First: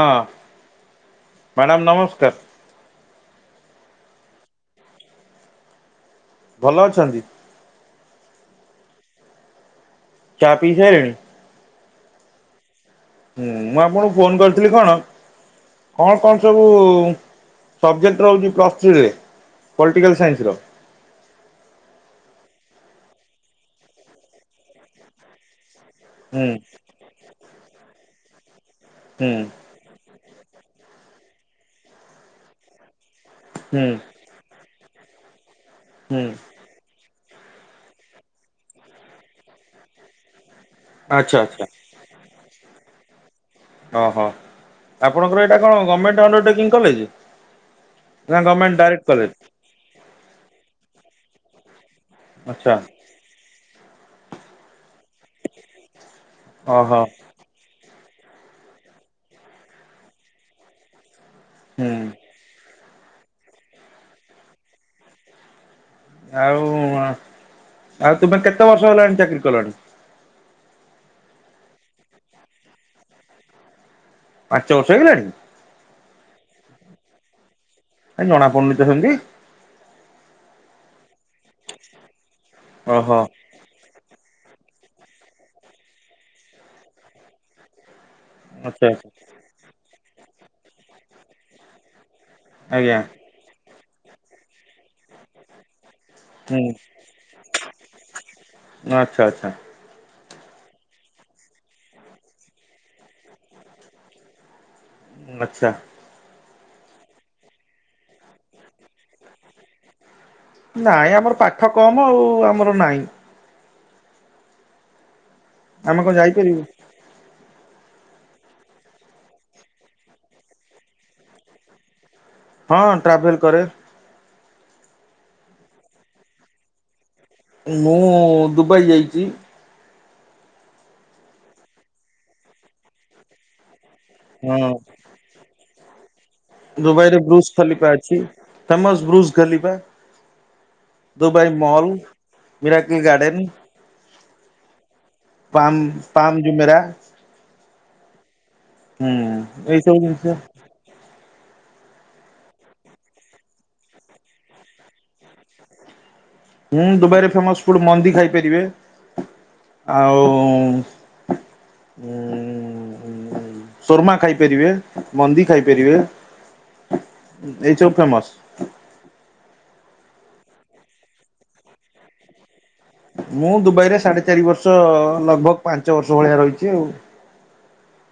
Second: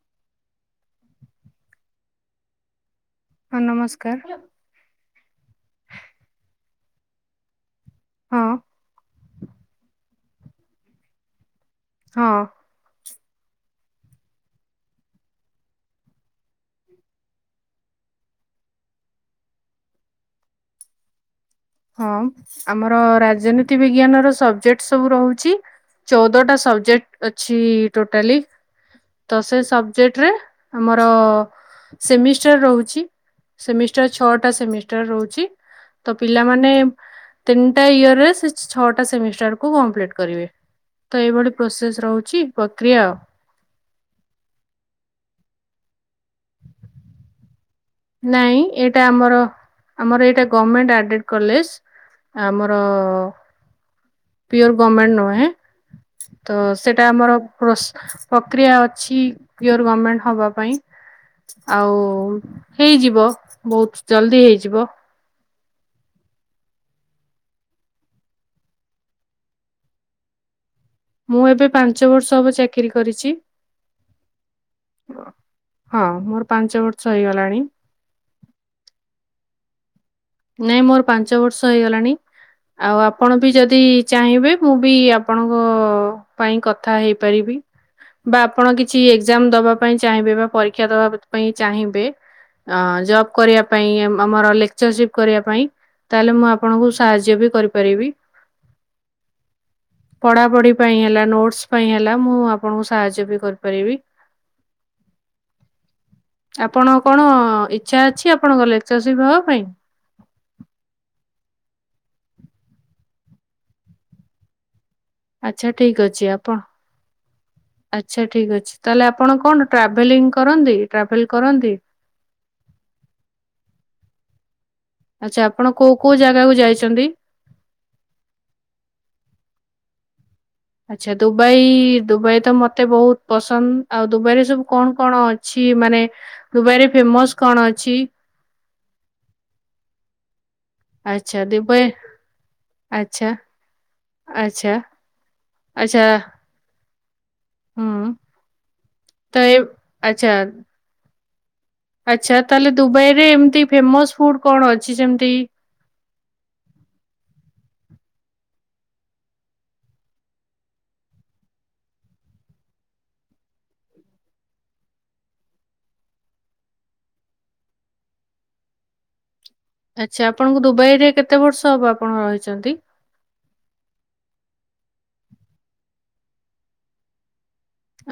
ହଁ ମ୍ୟାଡ଼ାମ ନମସ୍କାର। ହଁ ନମସ୍କାର। ଭଲ ଅଛନ୍ତି। ହଁ। ଚାା ପିସ ହେଲେଣି ହଁ ହ ମୁଁ ଆପଣଙ୍କୁ ଫୋନ କରିଥିଲି କଣ କଣ କଣ ସବୁ ସବଜେକ୍ଟ ରହୁଛି ପ୍ଲସ୍ ଥ୍ରୀରେ ପଲିଟିକାଲ ସାଇନ୍ସର ହଁ ଆମର ରାଜନୀତି ବିଜ୍ଞାନର ସବଜେକ୍ଟ ସବୁ ରହୁଛି ହୁଁ ଚଉଦଟା ସବଜେକ୍ଟ ଅଛି ଅଟାଲିିକ ହୁଁ ତ ସେ ସବଜେକ୍ଟ ରେ ଆମର ସେମିଷ୍ଟାର ରହୁଛି ହୁଁ ସେମିଷ୍ଟର ଛଅଟା ସେମିଷ୍ଟର ରହୁଛି ତ ହୁଁ ପିଲାମାନେ ତିନିଟା ଇୟର ରେ ଛଅଟାମିଷ୍ଟାର କ କମ୍ପ୍ଟ କରିବେ ତ ଆଚ୍ଛା ଏଇଭଳି ଆଚ୍ଛା ପ୍ରୋସେସ ରହୁଛି। ପକ୍ରିୟା ଓ ହଁ ଆପଣଙ୍କର ଏଇଟା କଣ ଗଭର୍ଣ୍ଣମେଣ୍ଟ ଅଣ୍ଡରଟେକିଂ କଲେଜ ନା ନାଇଁ ଗଭର୍ଣ୍ଣମେଣ୍ଟ ଡାଇରେକ୍ଟ ଏଇଟା କଲେଜ ଆମର ଆମର ଏଇଟା ଗଭମେଣ୍ଟ ଆଡେଡ କଲେଜ ଆଚ୍ଛା ଆମର ପିର ଗଭର୍ଣମେଣ୍ଟ ନୁହହେଁ ତ ଓହୋ ସେଇଟା ଆମର ପ୍ରକ୍ରିୟା ଅଛି ପିଓର ଗଭର୍ମେଣ୍ଟ ହବା ପାଇଁ ହୁଁ ଆଉ ହେଇଯିବ ବହୁତ ଜଲଦି ହେଇଯିବ। ଆଉ ଆଉ ତୁମେ କେତେ ବର୍ଷ ହେଲାଣି ଚାକିରି କଲଣି ମୁଁ ଏବେ ପାଞ୍ଚ ବର୍ଷ ହବ ଚାକିରିୀ କରିଛି। ପାଞ୍ଚ ବର୍ଷ ହେଇଗଲାଣି। ହଁ ମୋର ପାଞ୍ଚ ବର୍ଷ ହେଇଗଲାଣି। ଆ ଜଣା ପଡନୁ ତଛନ୍ତିଛନ୍ତି। ନାଇଁ ମୋର ପାଞ୍ଚ ବର୍ଷ ହେଇଗଲାଣି। ଆଉ ଓହୋ ଆପଣ ବି ଯଦି ଚାହିଁବେ ମୁଁ ବି ଆପଣଙ୍କ ପାଇଁ କଥା ହେଇପାରିବି ବା ଆପଣ ଆଚ୍ଛା କିଛି ଆଚ୍ଛା ଏଜାମ ଦବା ପାଇଁ ଚାହିଁବେ ବା ପରୀକ୍ଷା ଦେବା ପାଇଁ ଚାହିଁବେ ଅ ଆଜ୍ଞା ଜବ୍ କରିବା ପାଇଁ ଆମର ଲେକ୍ଚର କରିବା ପାଇଁ ତାହଲେ ମୁଁ ହୁଁ ଆପଣଙ୍କୁ ସାହାଯ୍ୟ ବି କରିପାରିବି। ଆଚ୍ଛା ଆଚ୍ଛା ପଢାପଢି ପାଇଁ ହେଲା ନୋଟସ ପାଇଁ ହେଲା ମୁଁ ଆପଣଙ୍କୁ ସାହାଯ୍ୟ ବି କରିପାରିବି। ହ ଆଛା ଆପଣଙ୍କ କଣ ଇଚଛା ଅଛି ଆପଣଙ୍କ ଲେକ୍ଚରସିପ ହବା ପାଇଁ ନାଇଁ ଆମର ପାଠ କମ ଆଉ ଆମର ନହିଁ। ଆଛା ଆମେ ଠିକ କଣ ଅଛି ଯାଇପାରିବୁ। ଆପଣ ଆଚ୍ଛା ଠିକ ଅଛି ତାହେଲେ ଆପଣ କଣ ଟ୍ରାଭେଲିଂ କରନ୍ତି ଟ୍ରାଭେଲ କରନ୍ତି। ହଁ ଟ୍ରାଭେଲ କରରେ ଆଚ୍ଛା ଆପଣ କୋଉ କୋଉ ଜାଗାକୁ ଯାଇଛନ୍ତି। ମୁଁ ଦୁବାଇ ଯାଇଛି। ଆଚଛା ଦୁବାଇ ଦୁବାଇ ତ ମତେ ବହୁତ ପସନ୍ଦ ଆଉ ଦୁବାଇ ରେ ସବୁ କଣ କଣ ଅଛି। କି ମାନେ ଦୁବାଇରେ ବ୍ରୁଜ୍ ଖଲିଫା ଅଛି, ତମସ ବ୍ରୁଜ୍ ଖଲିଫା। ଦୁବାଇ ମହଲ୍, ମୀରାକି ଆଚ୍ଛା ଗାର୍ଡେନ୍। ଆଚ୍ଛା। ପାାମ ପାାମ ଯୁମେରା। ହଁ। ହୁଁ ଏଇ ସବୁ ଜିନିଷ। ଆଚ୍ଛା ତାହେଲେ ଦୁବାଇ ରେ ଏମିତି ଫେମସ୍ ଫୁଡ୍ କଣ ଅଛି? ସେମତି ହୁଁ ଦୁବାଇରେ ଫେମସ୍ ଫୁଡ଼୍ ମନ୍ଦି ଖାଇପାରିବେ, ଆଉ ଉଁ, ଉଁ ଶୋର୍ମା ଖାଇପାରିବେ, ମନ୍ଦି ଖାଇପାରିବେ ଏଇ ସବୁ ଫେମସ୍। ଆଚ୍ଛା ଆପଣଙ୍କୁ ଦୁବାଇ ରେ କେତେ ବର୍ଷ ହବ ଆପଣ ରହିଚନ୍ତି? ମୁଁ ଦୁବାଇରେ ସାଢେ ଚାରି ବର୍ଷ ଲଗଭଗ୍ ପାଞ୍ଚ ବର୍ଷ ଭଳିଆ ରହିଚି ଆଉ।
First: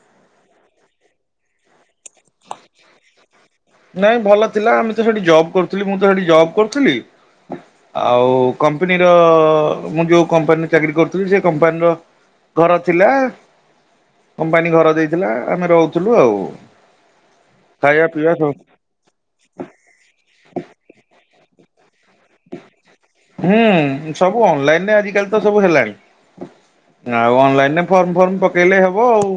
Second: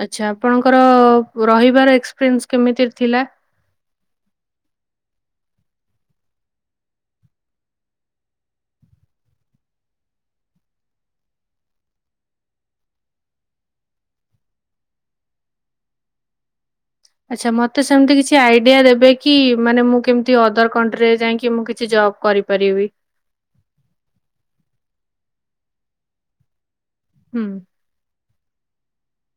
ଆଚ୍ଛା ଆପଣଙ୍କର ରହିବାର ଏକ୍ସପିରିଏନ୍ସ କେମିତି ଥିଲା? ନାଇଁ ଭଲ ଥିଲା ଆମେ ତ ସେଠି ଜବ୍ କରୁଥୂଲୁ, ମୁଁ ତ ସେଠି ଜବ୍ କରୁଥୁଲି, ଆଉ କମ୍ପନୀର ମୁଁ ଯୋଉ କମ୍ପାନୀର ଚାକିରି କରୁଥୁଲି ସେ କମ୍ପାନୀର ଘର ଥିଲା, କମ୍ପାନୀ ଘର ଦେଇଥିଲା ଆମେ ରହୁଥୁଲୁ ଆଉ। ଆଚ୍ଛା ମୋତେ ଖାଇବା ସେମତି ପିଇବା କିଛି ସବୁ ଆଇ ଡିଆ ଦେବେକି ମାନେ ମୁଁ କେମତି ଅଦର୍ କଣ୍ଟ୍ରିରେ ଯାଇଁ କି ମୁଁ କିଛି ଜବ୍ କରିପାରିବି ହଁ ସବୁ ଅନଲାଇନ୍ ରେ ଆଜିକାଲି ତ ସବୁ ହେଲାଣି। ଆଉ ହୁଁ ଅନଲାଇନ୍ ରେ ଫର୍ମ ଫର୍ମ ପ ଦେଲେ ହେବ ଆଉ।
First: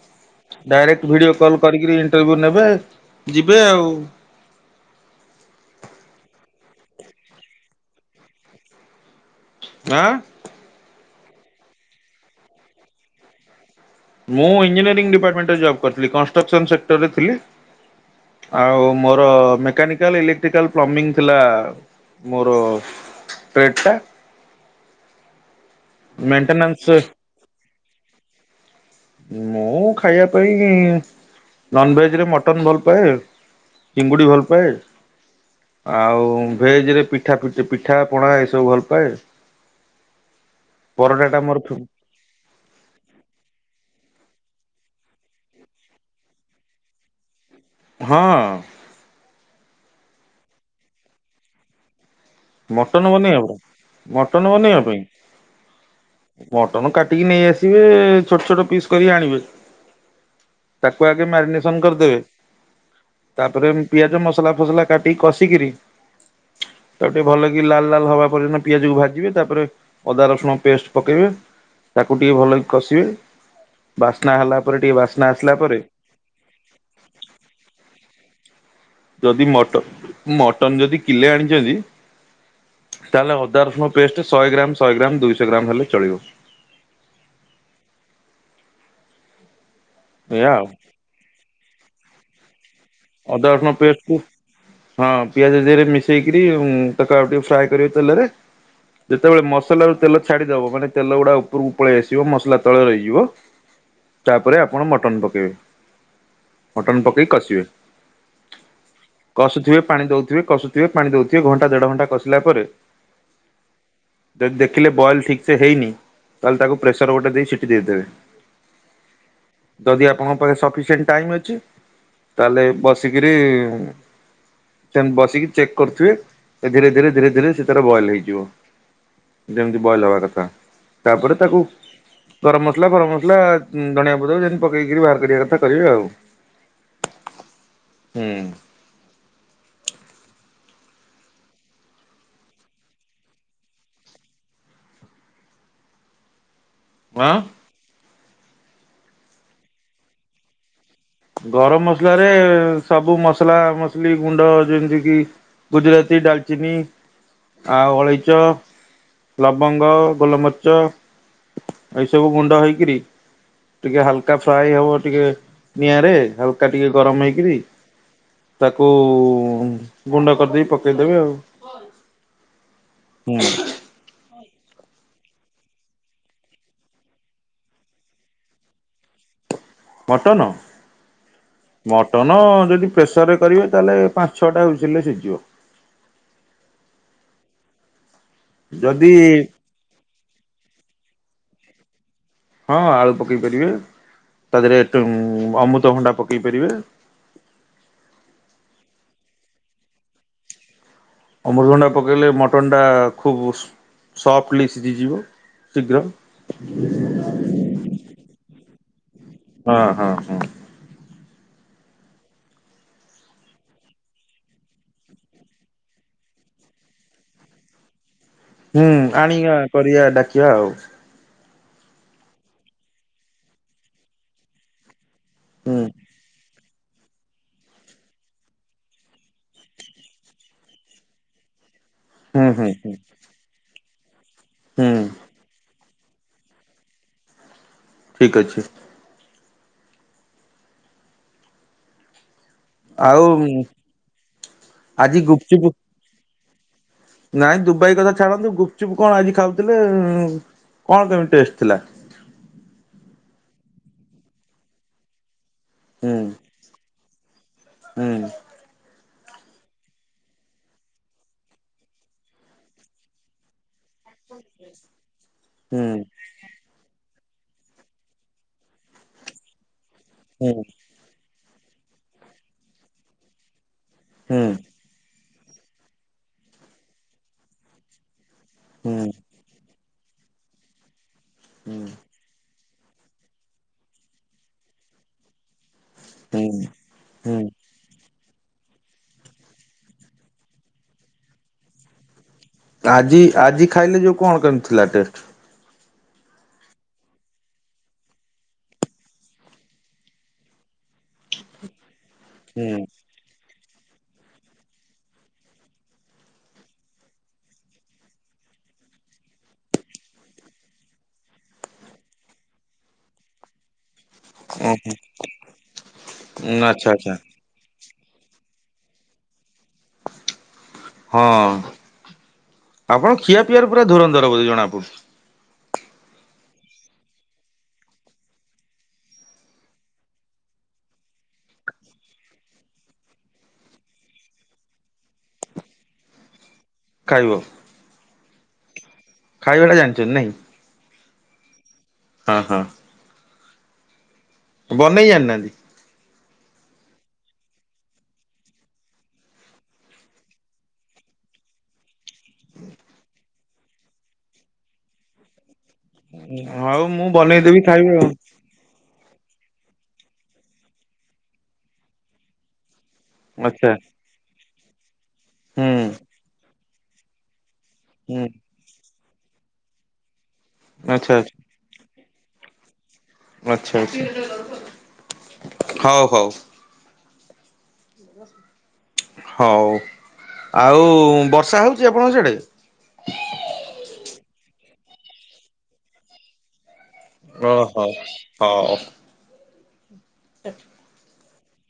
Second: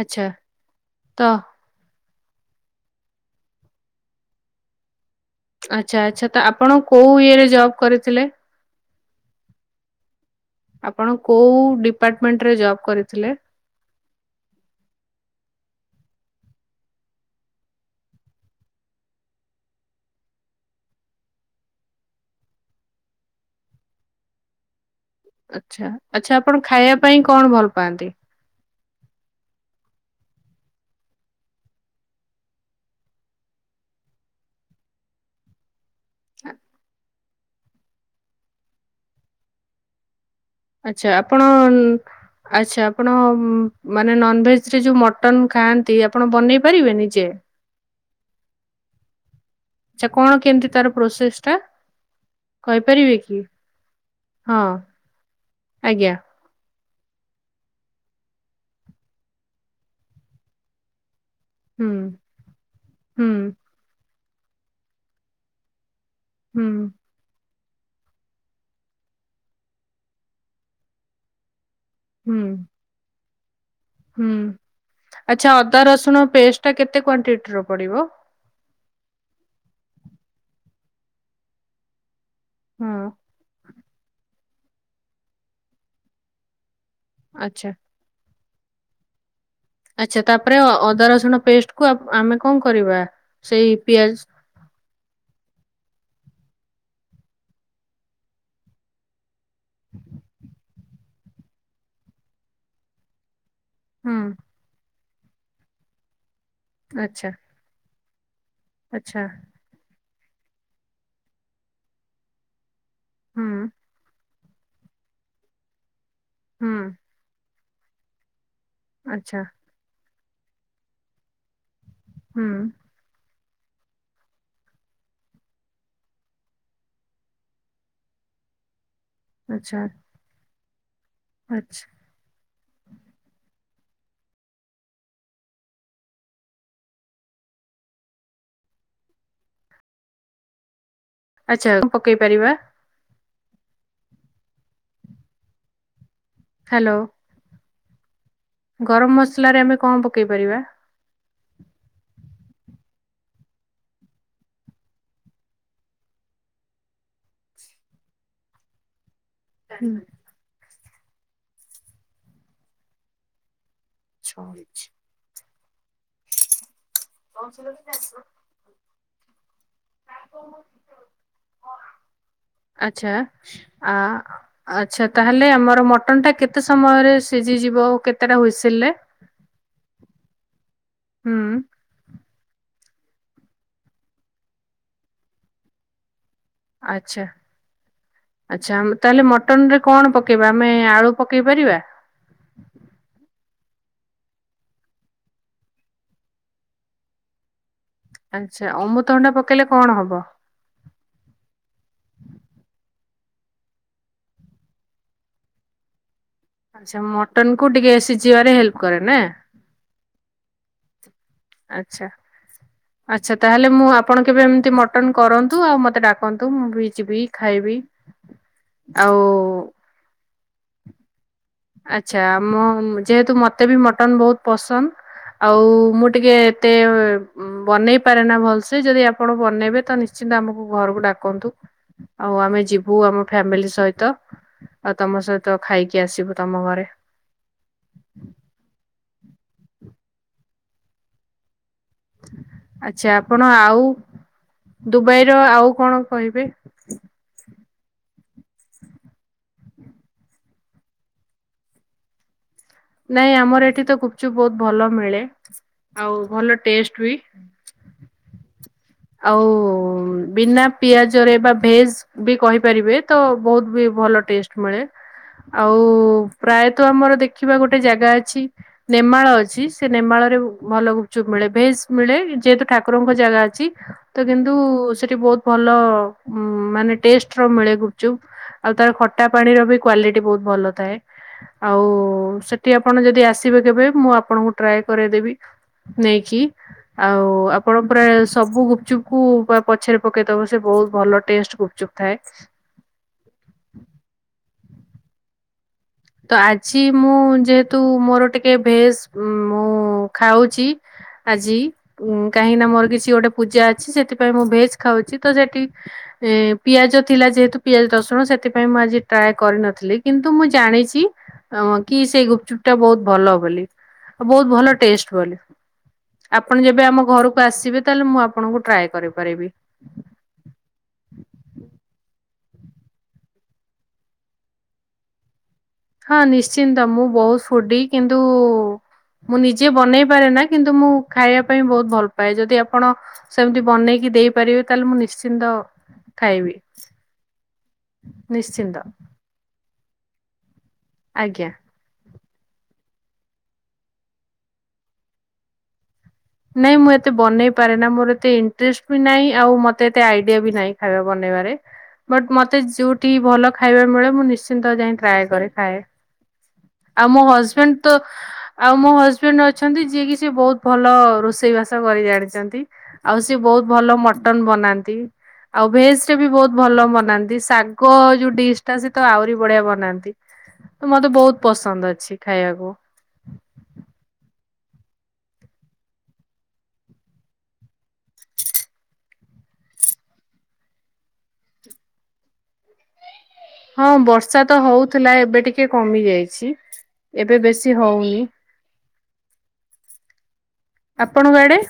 ଆଚ୍ଛା ଡାଇରେକ୍ଟ ତ ଭିଡିଓ କଲ୍ କରିକିରି ତାକୁ ନେବେ, ଯିବେ ଆଉ। ଆଚ୍ଛା ଆଚ୍ଛା ତ ଆପଣ କୋଉ ଇଏରେ ଜବ୍ କରିଥିଲେ? ଆଁ? ଆପଣ କୋଉ ଡିପାର୍ଟମେଣ୍ଟରେ ଜବ୍ କରିଥିଲେ? ମୁଁ ଇଞ୍ଜିନିୟରିଂ ଡିପାର୍ଟମେଣ୍ଟରେ ଜବ୍ କରିଥିଲି, କନଷ୍ଟ୍ରକ୍ସନ୍ ସେକ୍ଟରରେ ଥିଲି, ଆଉ ମୋର ମେକାନିକାଲ୍ ଇଲେକ୍ଟ୍ରିକାଲ୍ ପ୍ଲମ୍ବିଂ ଥିଲା ମୋର ଟ୍ରେଡ଼ଟା। ଆଚ୍ଛା ଆଚ୍ଛା ଆପଣ ଖାଇବା ପାଇଁ କଣ ଭଲ ପାଆନ୍ତି? ମୁଁ ଖାଇବା ପାଇଁ ନନଭେଜ୍ ରେ ମଟନ୍ ଭଲ ପାଏ, ଚିଙ୍ଗୁଡ଼ି ଭଲ ପାଏ। ଆଉ ଭେଜ୍ ରେ ପି ପିଠା ପିଠି ପିଠା ପଣା ଏସବୁ ଭଲ ପାଏ। ଆଚ୍ଛା ପରଟା ଟା ଆପଣ ମୋର ଉଁ, ଆଚ୍ଛା ଆପଣ ଉଁ, ଉଁ ମାନେ ନନଭେଜ୍ ରେ ଯୋଉ ମଟନ୍ ଖାଆନ୍ତି ଆପଣ ବନେଇ ପାରିବେ ନିଜେ? ହଁ। ଆଚ୍ଛା କଣ କେମିତି ତାର ପ୍ରୋସେସ୍ ଟା? ମଟନ୍ କହିପାରିବେ କି? ବନେଇବା କୁ, ମଟନ୍ ହଁ ବନେଇବା ଆଜ୍ଞା ପାଇଁ ଟନ କାଟିକି ନେଇ ଆସିବେ ଛୋଟ ଛୋଟ ପିସ୍ କରିକି ଆଣିବେ, ତାକୁ ଆ ଟିକେ ମାରିନେସନ ହୁଁ କରିଦେବେ ହୁଁ ତାପରେ ପିଆଜ ମସ ମସଲା ଫସଲା କାଟିକିରି ହୁଁ ତାକୁ ଟିକେ ଭଲକି ଲାଲ ଲାଲ୍ ହେବା ପର୍ଯ୍ୟନ୍ତ ପିଆଜକୁ ଭାଜିବେ ତାପରେ ଅଦା ରସୁଣ ପେଷ୍ଟ ପକେଇବେ ତାକୁ ଟିକେ ହୁଁ ଭଲକି କଷିବେ ବାସ୍ନା ହୁଁ ହେଲା ପରେ ଟିକେ ବାସ୍ନା ଆସିଲା ଆଚ୍ଛା ପରେ ଅଦା ରସୁଣ ପେଷ୍ଟ ଟା କେତେ କ୍ଵାଣ୍ଟିଟିର ପଡିବ ଯଦି ମଟ ମଟନ ଯଦି କିଲେ ଆଣିଛନ୍ତି। ହଁ ତାହେଲେ ଅଦା ରସୁଣ ପେଷ୍ଟ ଶହେ ଗ୍ରାମ ଶହେ ଗ୍ରାମ ଦୁଇ ଶହ ଗ୍ରାମ ହେଲେ ଚଳିବ ଆଛା ଆଚ୍ଛା ଏଇଆ ତାପରେ ଆଉ ଅଦା ରସୁଣ ପେଷ୍ଟ କୁଆ ଆମେ କଣ? କରିବା? ଅଦା ସେଇ ରସୁଣ ପେଷ୍ଟ ପିଆଜ କୁ ହଁ ପିଆଜ ଦେହେରେ ମିଶେ ଦେଇକିରି ତାକୁ ଆଉ ଟିକେ ଫ୍ରାଏ କରିବା ତେଲରେ ଯେତେବେଳେ ମସ ମସଲା ରେ ତେଲ ଛାଡ଼ିଦବ ମାନେ ତେଲ ଗୁଡା ଉପରକୁ ପଳେଇ ଆସିବ ମସଲା ତଳେ ରହିଯିବ। ହୁଁ ତାପରେ ଆପଣ ମଟ ମଟନ ପକେଇବେ ମଟନ ଆଚ୍ଛା ପକେଇ କଷିବେ ଆଚ୍ଛା କଷୁଥିବେ ପାଣି ଦଉ ଥିବେ କଷୁଥିବେ ପାଣି ଦଉଥିବେ ଘଣ୍ଟା ଦେଢ ଘଣ୍ଟା କଷିଲା ପରେ ହୁଁ ଦେଖିଲେ ବଏଲ ଠିକ ସେ ହେଇନି ତାହେଲେ ତାକୁ ପ୍ରେସର ଗୋଟେ ଦେଇ ସିଟି ଦେଇ ଦେବେ ଆଛା ଆପଣଙ୍କ ପାଖ ସିସିାଇ ଅଛି। ହୁଁ ତାହଲେ ବସିକି ଚେକ୍ କରୁଥିବେ ଧୀରେ ଧୀରେ ଧୀରେ ଧୀରେ ସୋର ବଏଲ ହେଇଯିବ। ଯେମିତି ଆଚ୍ଛା ବଏଲ ହବା କଥା ତାପରେ ତାକୁ ଆଚ୍ଛା ଗରମ ମସଲା ଗରମ ମସଲା ଧଣିଆ ପଦ ଯେମିତି ପକେଇକରି ବାହାର କରିବା କଥା କରିବେ ଆଉ ହୁଁ ଆଚ୍ଛା ପକେଇ ପାରିବା ହ୍ୟାଲୋ ଆଁ ଗରମ ମସଲ ରେ ଆମେ କଣ ପକେଇ ପାରିବା। ଗରମ ମସଲାରେ ସବୁ ମସଲା ମସଲି ଗୁଣ୍ଡ ଯେମିତିକି ଗୁଜୁରାତି, ଡାଲଚିନି, ଆଉ ଅଳେଇଚ ଲବଙ୍ଗ ଗୋଲମ ଚ [inaudible] ଏଇସବୁ ଗୁଣ୍ଡ ହେଇକିରି ଟିକେ ହାଲକା ଫ୍ରାଏ ହବ ଟିକେ ନିଆଁ ରେ ହାଲକା ଟିକେ ଗରମ ହେଇକିରି [inaudible] ତାକୁ ଓ ଗୁଣ୍ଡ କରିଦେଇକି ପକେଇ ଦେବେ। [inaudible] ଆଛା ଆ ଆଚ୍ଛା ତାହେଲେ ଆମର ମଟନ ଟା କେତେ ସମୟରେ ସିଝିଯିବ କେତେଟା ହୁଇସିଲରେ। ମଟନ [inaudible] ମଟନ ଯଦି ପ୍ରେସରରେ କରିବେ ତାହେଲେ ପାଞ୍ଚ ଛଅଟା ହୁଇସିଲରେ ସିଝିଯିବ। [inaudible] ଆଚ୍ଛା। [inaudible] ଆଚ୍ଛା ଯଦି ତାହେଲେ ମଟନ ରେ କଣ ପକେଇବା ଆମେ ଆଳୁ ପକେଇ ପାରିବା। ହଁ ଆଳୁ ପକେଇ ପାରିବେ ତା ଦେହରେ ଅମୃତଭଣ୍ଡା ପକେଇ ପାରିବେ। [inaudible] ଆଚ୍ଛା ଅମୁତଭଣ୍ଡା ପକେଇଲେ କଣ ହବ। [inaudible] ଅମୃଭଣ୍ଡା ପକେଇଲେ ମଟନଟା ଖୁବ୍ ସଫ୍ଟଲି ସିଝିଯିବ ଶୀଘ୍ର। ଆଚ୍ଛା ମଟନ କୁ ଟିକେ ସିଯିବାରେ ହେଲ୍ କରେ ନା ହଁ ହଁ ହଁ। ଆଛା [inaudible] ଆଚ୍ଛା ତାହେଲେ ମୁଁ ଆପଣ କେବେ ଏମିତି ମଟନ କରନ୍ତୁ। ଆଉ ମତେ ଡାକନ୍ତୁ ମୁଁ ବି ଯିବି ଖାଇବି। ହୁଁ ଆଣିବା ଆଉ କରିବା ଡାକି ଯାହାହଉ ଆଚ୍ଛା ଆମ ଯେହେତୁ ମୋତେ ବି ମଟନ ବହୁତ ପସନ୍ଦ। ଆଉ ହୁଁ ମୁଁ ଟିକେ ଏତେ ବନେଇ ପାରେନା ଭଲସେ, ଯଦି ଆପଣ ବନେଇବେ ତ ନିଶ୍ଚିନ୍ତ ଆମକୁ ଘରକୁ ଡାକନ୍ତୁ। ଆଉ ହୁଁ ଆମେ ହୁଁ ହୁଁ ଯିବୁ ଆମ ଫ୍ୟାମିଲି ସହି ତ ଆଉ ହୁଁ ତମ ସହିତ ଖାଇ କିଏ ଆସିବ। ତମ ଘରେ। [inaudible] ଠିକ ଅଛି। ଆଚ୍ଛା ଆଉ ଆପଣ ଆଉ [inaudible] ଆଜି ଦୁବାଇର ଆଉ ଗୁପଚୁପ୍ କଣ କହିବେ। [inaudible] ନାଇଁ ଦୁବାଇ କଥା ଛାଡନ୍ତୁ ଗୁପଚୁପ୍ କଣ ଆଜି ଖାଉଥିଲେ। କଣ କେମିତି ଟେଷ୍ଟ ଥିଲା। [inaudible] ନାଇଁ ଆମର ଏଠି ତ ଗୁପଚୁପ୍ ବହୁତ ଭଲ ମିଳେ। ଆଉ ହୁଁ ଭଲ ଟେଷ୍ଟ ବି। ହୁଁ ଆଉ ବିନା ପିଆଜରେ ବା ଭେଜ ବି କହିପାରିବେ ତ ବହୁତ ବି ଭଲ ଟେଷ୍ଟ ମିଳେ ଆଉ ହୁଁ ପ୍ରାୟତଃ ଆମର ଦେଖ ଦେଖିବା ଗୋଟେ ଜାଗା ଅଛି ନେମାଳ ଅଛି। ସେ ନେମାଳରେ ହୁଁ ଭଲ ଗୁପଚୁପ ମିଳେ। ଭେେଶ ମିଳେ ଯେହେତୁ ଠାକୁରଙ୍କ ଜାଗା ଅଛି ତ ହୁଁ କିନ୍ତୁ ସେଠି ବହୁତ ଭଲ ମାନେ ଟେଷ୍ଟର ମିଳେ କରୁଛୁ ଆଉ ତାର ହୁଁ ଖଟା ପାଣିର ବି କ୍ୱଵାଲିଟି ବହୁତ ଭଲ ଥାଏ ହୁଁ ଆଉ ସେ ଆପଣ ଯଦି ଆସିବେ କେବେ ମୁଁ ଆପଣଙ୍କୁ ଟ୍ରାଏ କରାଇଦେବି। ନେଇକି ହୁଁ ଆଉ ହୁଁ ଆପଣ ପୁର ସବୁ ଗୁପଚୁପ କୁ ପଛରେ ପକେଇଦବ ସେ ବହୁତ ଭଲ ଟେଷ୍ଟ ଗୁପଚୁପ୍ ଥାଏ ଆଜି ଆଜି ଖାଇଲେ ଯୋଉ କଣ କରିଥିଲା ଟେଷ୍ଟ ତ ଆଜି ମୁଁ ଯେହେତୁ ମୋର ଟିକେ ଭେଜ ମୁଁ ଖାଉଛି ଆଜି ଉ କାହିଁକି ନା ହୁଁ ମୋର କିଛି ଗୋଟେ ପୂଜା ଅଛି ସେଥିପାଇଁ ମୁଁ ଭେଜ ଖାଉଛି ତ ସେଠି ପିଆଜ ଥିଲା ଯେହେତୁ ପିଆଜ ରସୁଣ ସେଥିପାଇଁ ମୁଁ ଆଜି ଟ୍ରାଏ କରିନଥିଲି କିନ୍ତୁ ମୁଁ ଜାଣିଛି କି ସେଇ ଗୁପଚୁପ ଟା ବହୁତ ଭଲ ବୋଲି ଆ ବହୁତ ଭଲ ଓହୋ ଟେଷ୍ଟ ବୋଲି ଆପଣ ଯେବେ ଆଚ୍ଛା ଆମ ଆଚ୍ଛା ଘରକୁ ଆସିବେ ତାହେଲେ ମୁଁ ଆପଣଙ୍କୁ ଟ୍ରାଏ କରିପାରିବି ହଁ ଆପଣ ଖିଆ ପିଇବାର ପୁରା ଧରଧର ବୋ ଜଣା ପଡ଼ୁ ହଁ ନିଶ୍ଚିନ୍ତ ମୁଁ ବହୁତ ଫୁଡି କିନ୍ତୁ ମୁଁ ନିଜେ ବନେଇ ପାରେ ନା କିନ୍ତୁ ମୁଁ ଖାଇବା ପାଇଁ ବହୁତ ଭଲ ପାଏ ଯଦି ଆପଣ ସେମିତି ବନେଇକି ଦେଇପାରିବେ ତାହେଲେ ମୁଁ ନିଶ୍ଚିନ୍ତ ଖାଇବି ଖାଇବ ନିଶ୍ଚିନ୍ତ କ ଭଳି ଜାଣିଛନ୍ତି ନାଇଁ ଆଜ୍ଞା ହଁ ହଁ ବହଣ ଏନାନ୍ତି ନାଇଁ ମୁଁ ଏତେ ବନେଇ ପାରେ ନା ମୋର ଏତେ ଇଣ୍ଟରେଷ୍ଟ ବି ନାହିଁ ଆଉ ମତେ ଏତେ ଆଇଡିଆ ବି ନାହିଁ ଖାଇବା ବନେଇବାରେ ବଟ୍ ମତେ ଯୋଉଠି ଭଲ ଖାଇବା ମିଳେ ମୁଁ ନିଶ୍ଚିନ୍ତ ଯାଇ ଟ୍ରାଏ କରେ ଖାଏ ହଉ ମୁଁ ଆଉ ମୋ ବନେଇଦେବି ହଜବେଣ୍ଡ ଖାଇବେ ତ ଆଉ ଆଉ ମୋ ହ ଷ୍ଟେଣ୍ଟ ଅଛନ୍ତି ଯିଏକି ସିଏ ବହୁତ ଭଲ ରୋଷେଇ ବାସ କରି ଜାଣିଛନ୍ତି ଆଉ ସିଏ ବହୁତ ଆଚ୍ଛା ଭଲ ମଟନ ବନାନ୍ତି ନ୍ତି ଆଉ ହୁଁ ଭେଜ ଟା ବି ବହୁତ ଭଲ ମନାନ୍ତି ଶାଗ ହୁଁ ଯୋଉ ଡି ଟା ସେ ତ ଆହୁରି ବଢିଆ ବନାନ୍ତି। ତ ମତେ ଆଚ୍ଛା ବହୁତ ପସନ୍ଦ ଅଛି। ଖାଇକୁୁ ଆଛା ଆଛା ହଉ ହଉ। ହଉ ଆଉ ବର୍ଷା ହଉଛି ଆପଣଙ୍କ ସେଠେ ହଁ ବର୍ଷା ତ ହଉଥିଲା ଏବେ ଟିକେ କମି ଯାଇଛି। ଏବେ ବେଶୀ ଓହୋ ହଉନି ହ ତଚ ଆପଣ କଡେ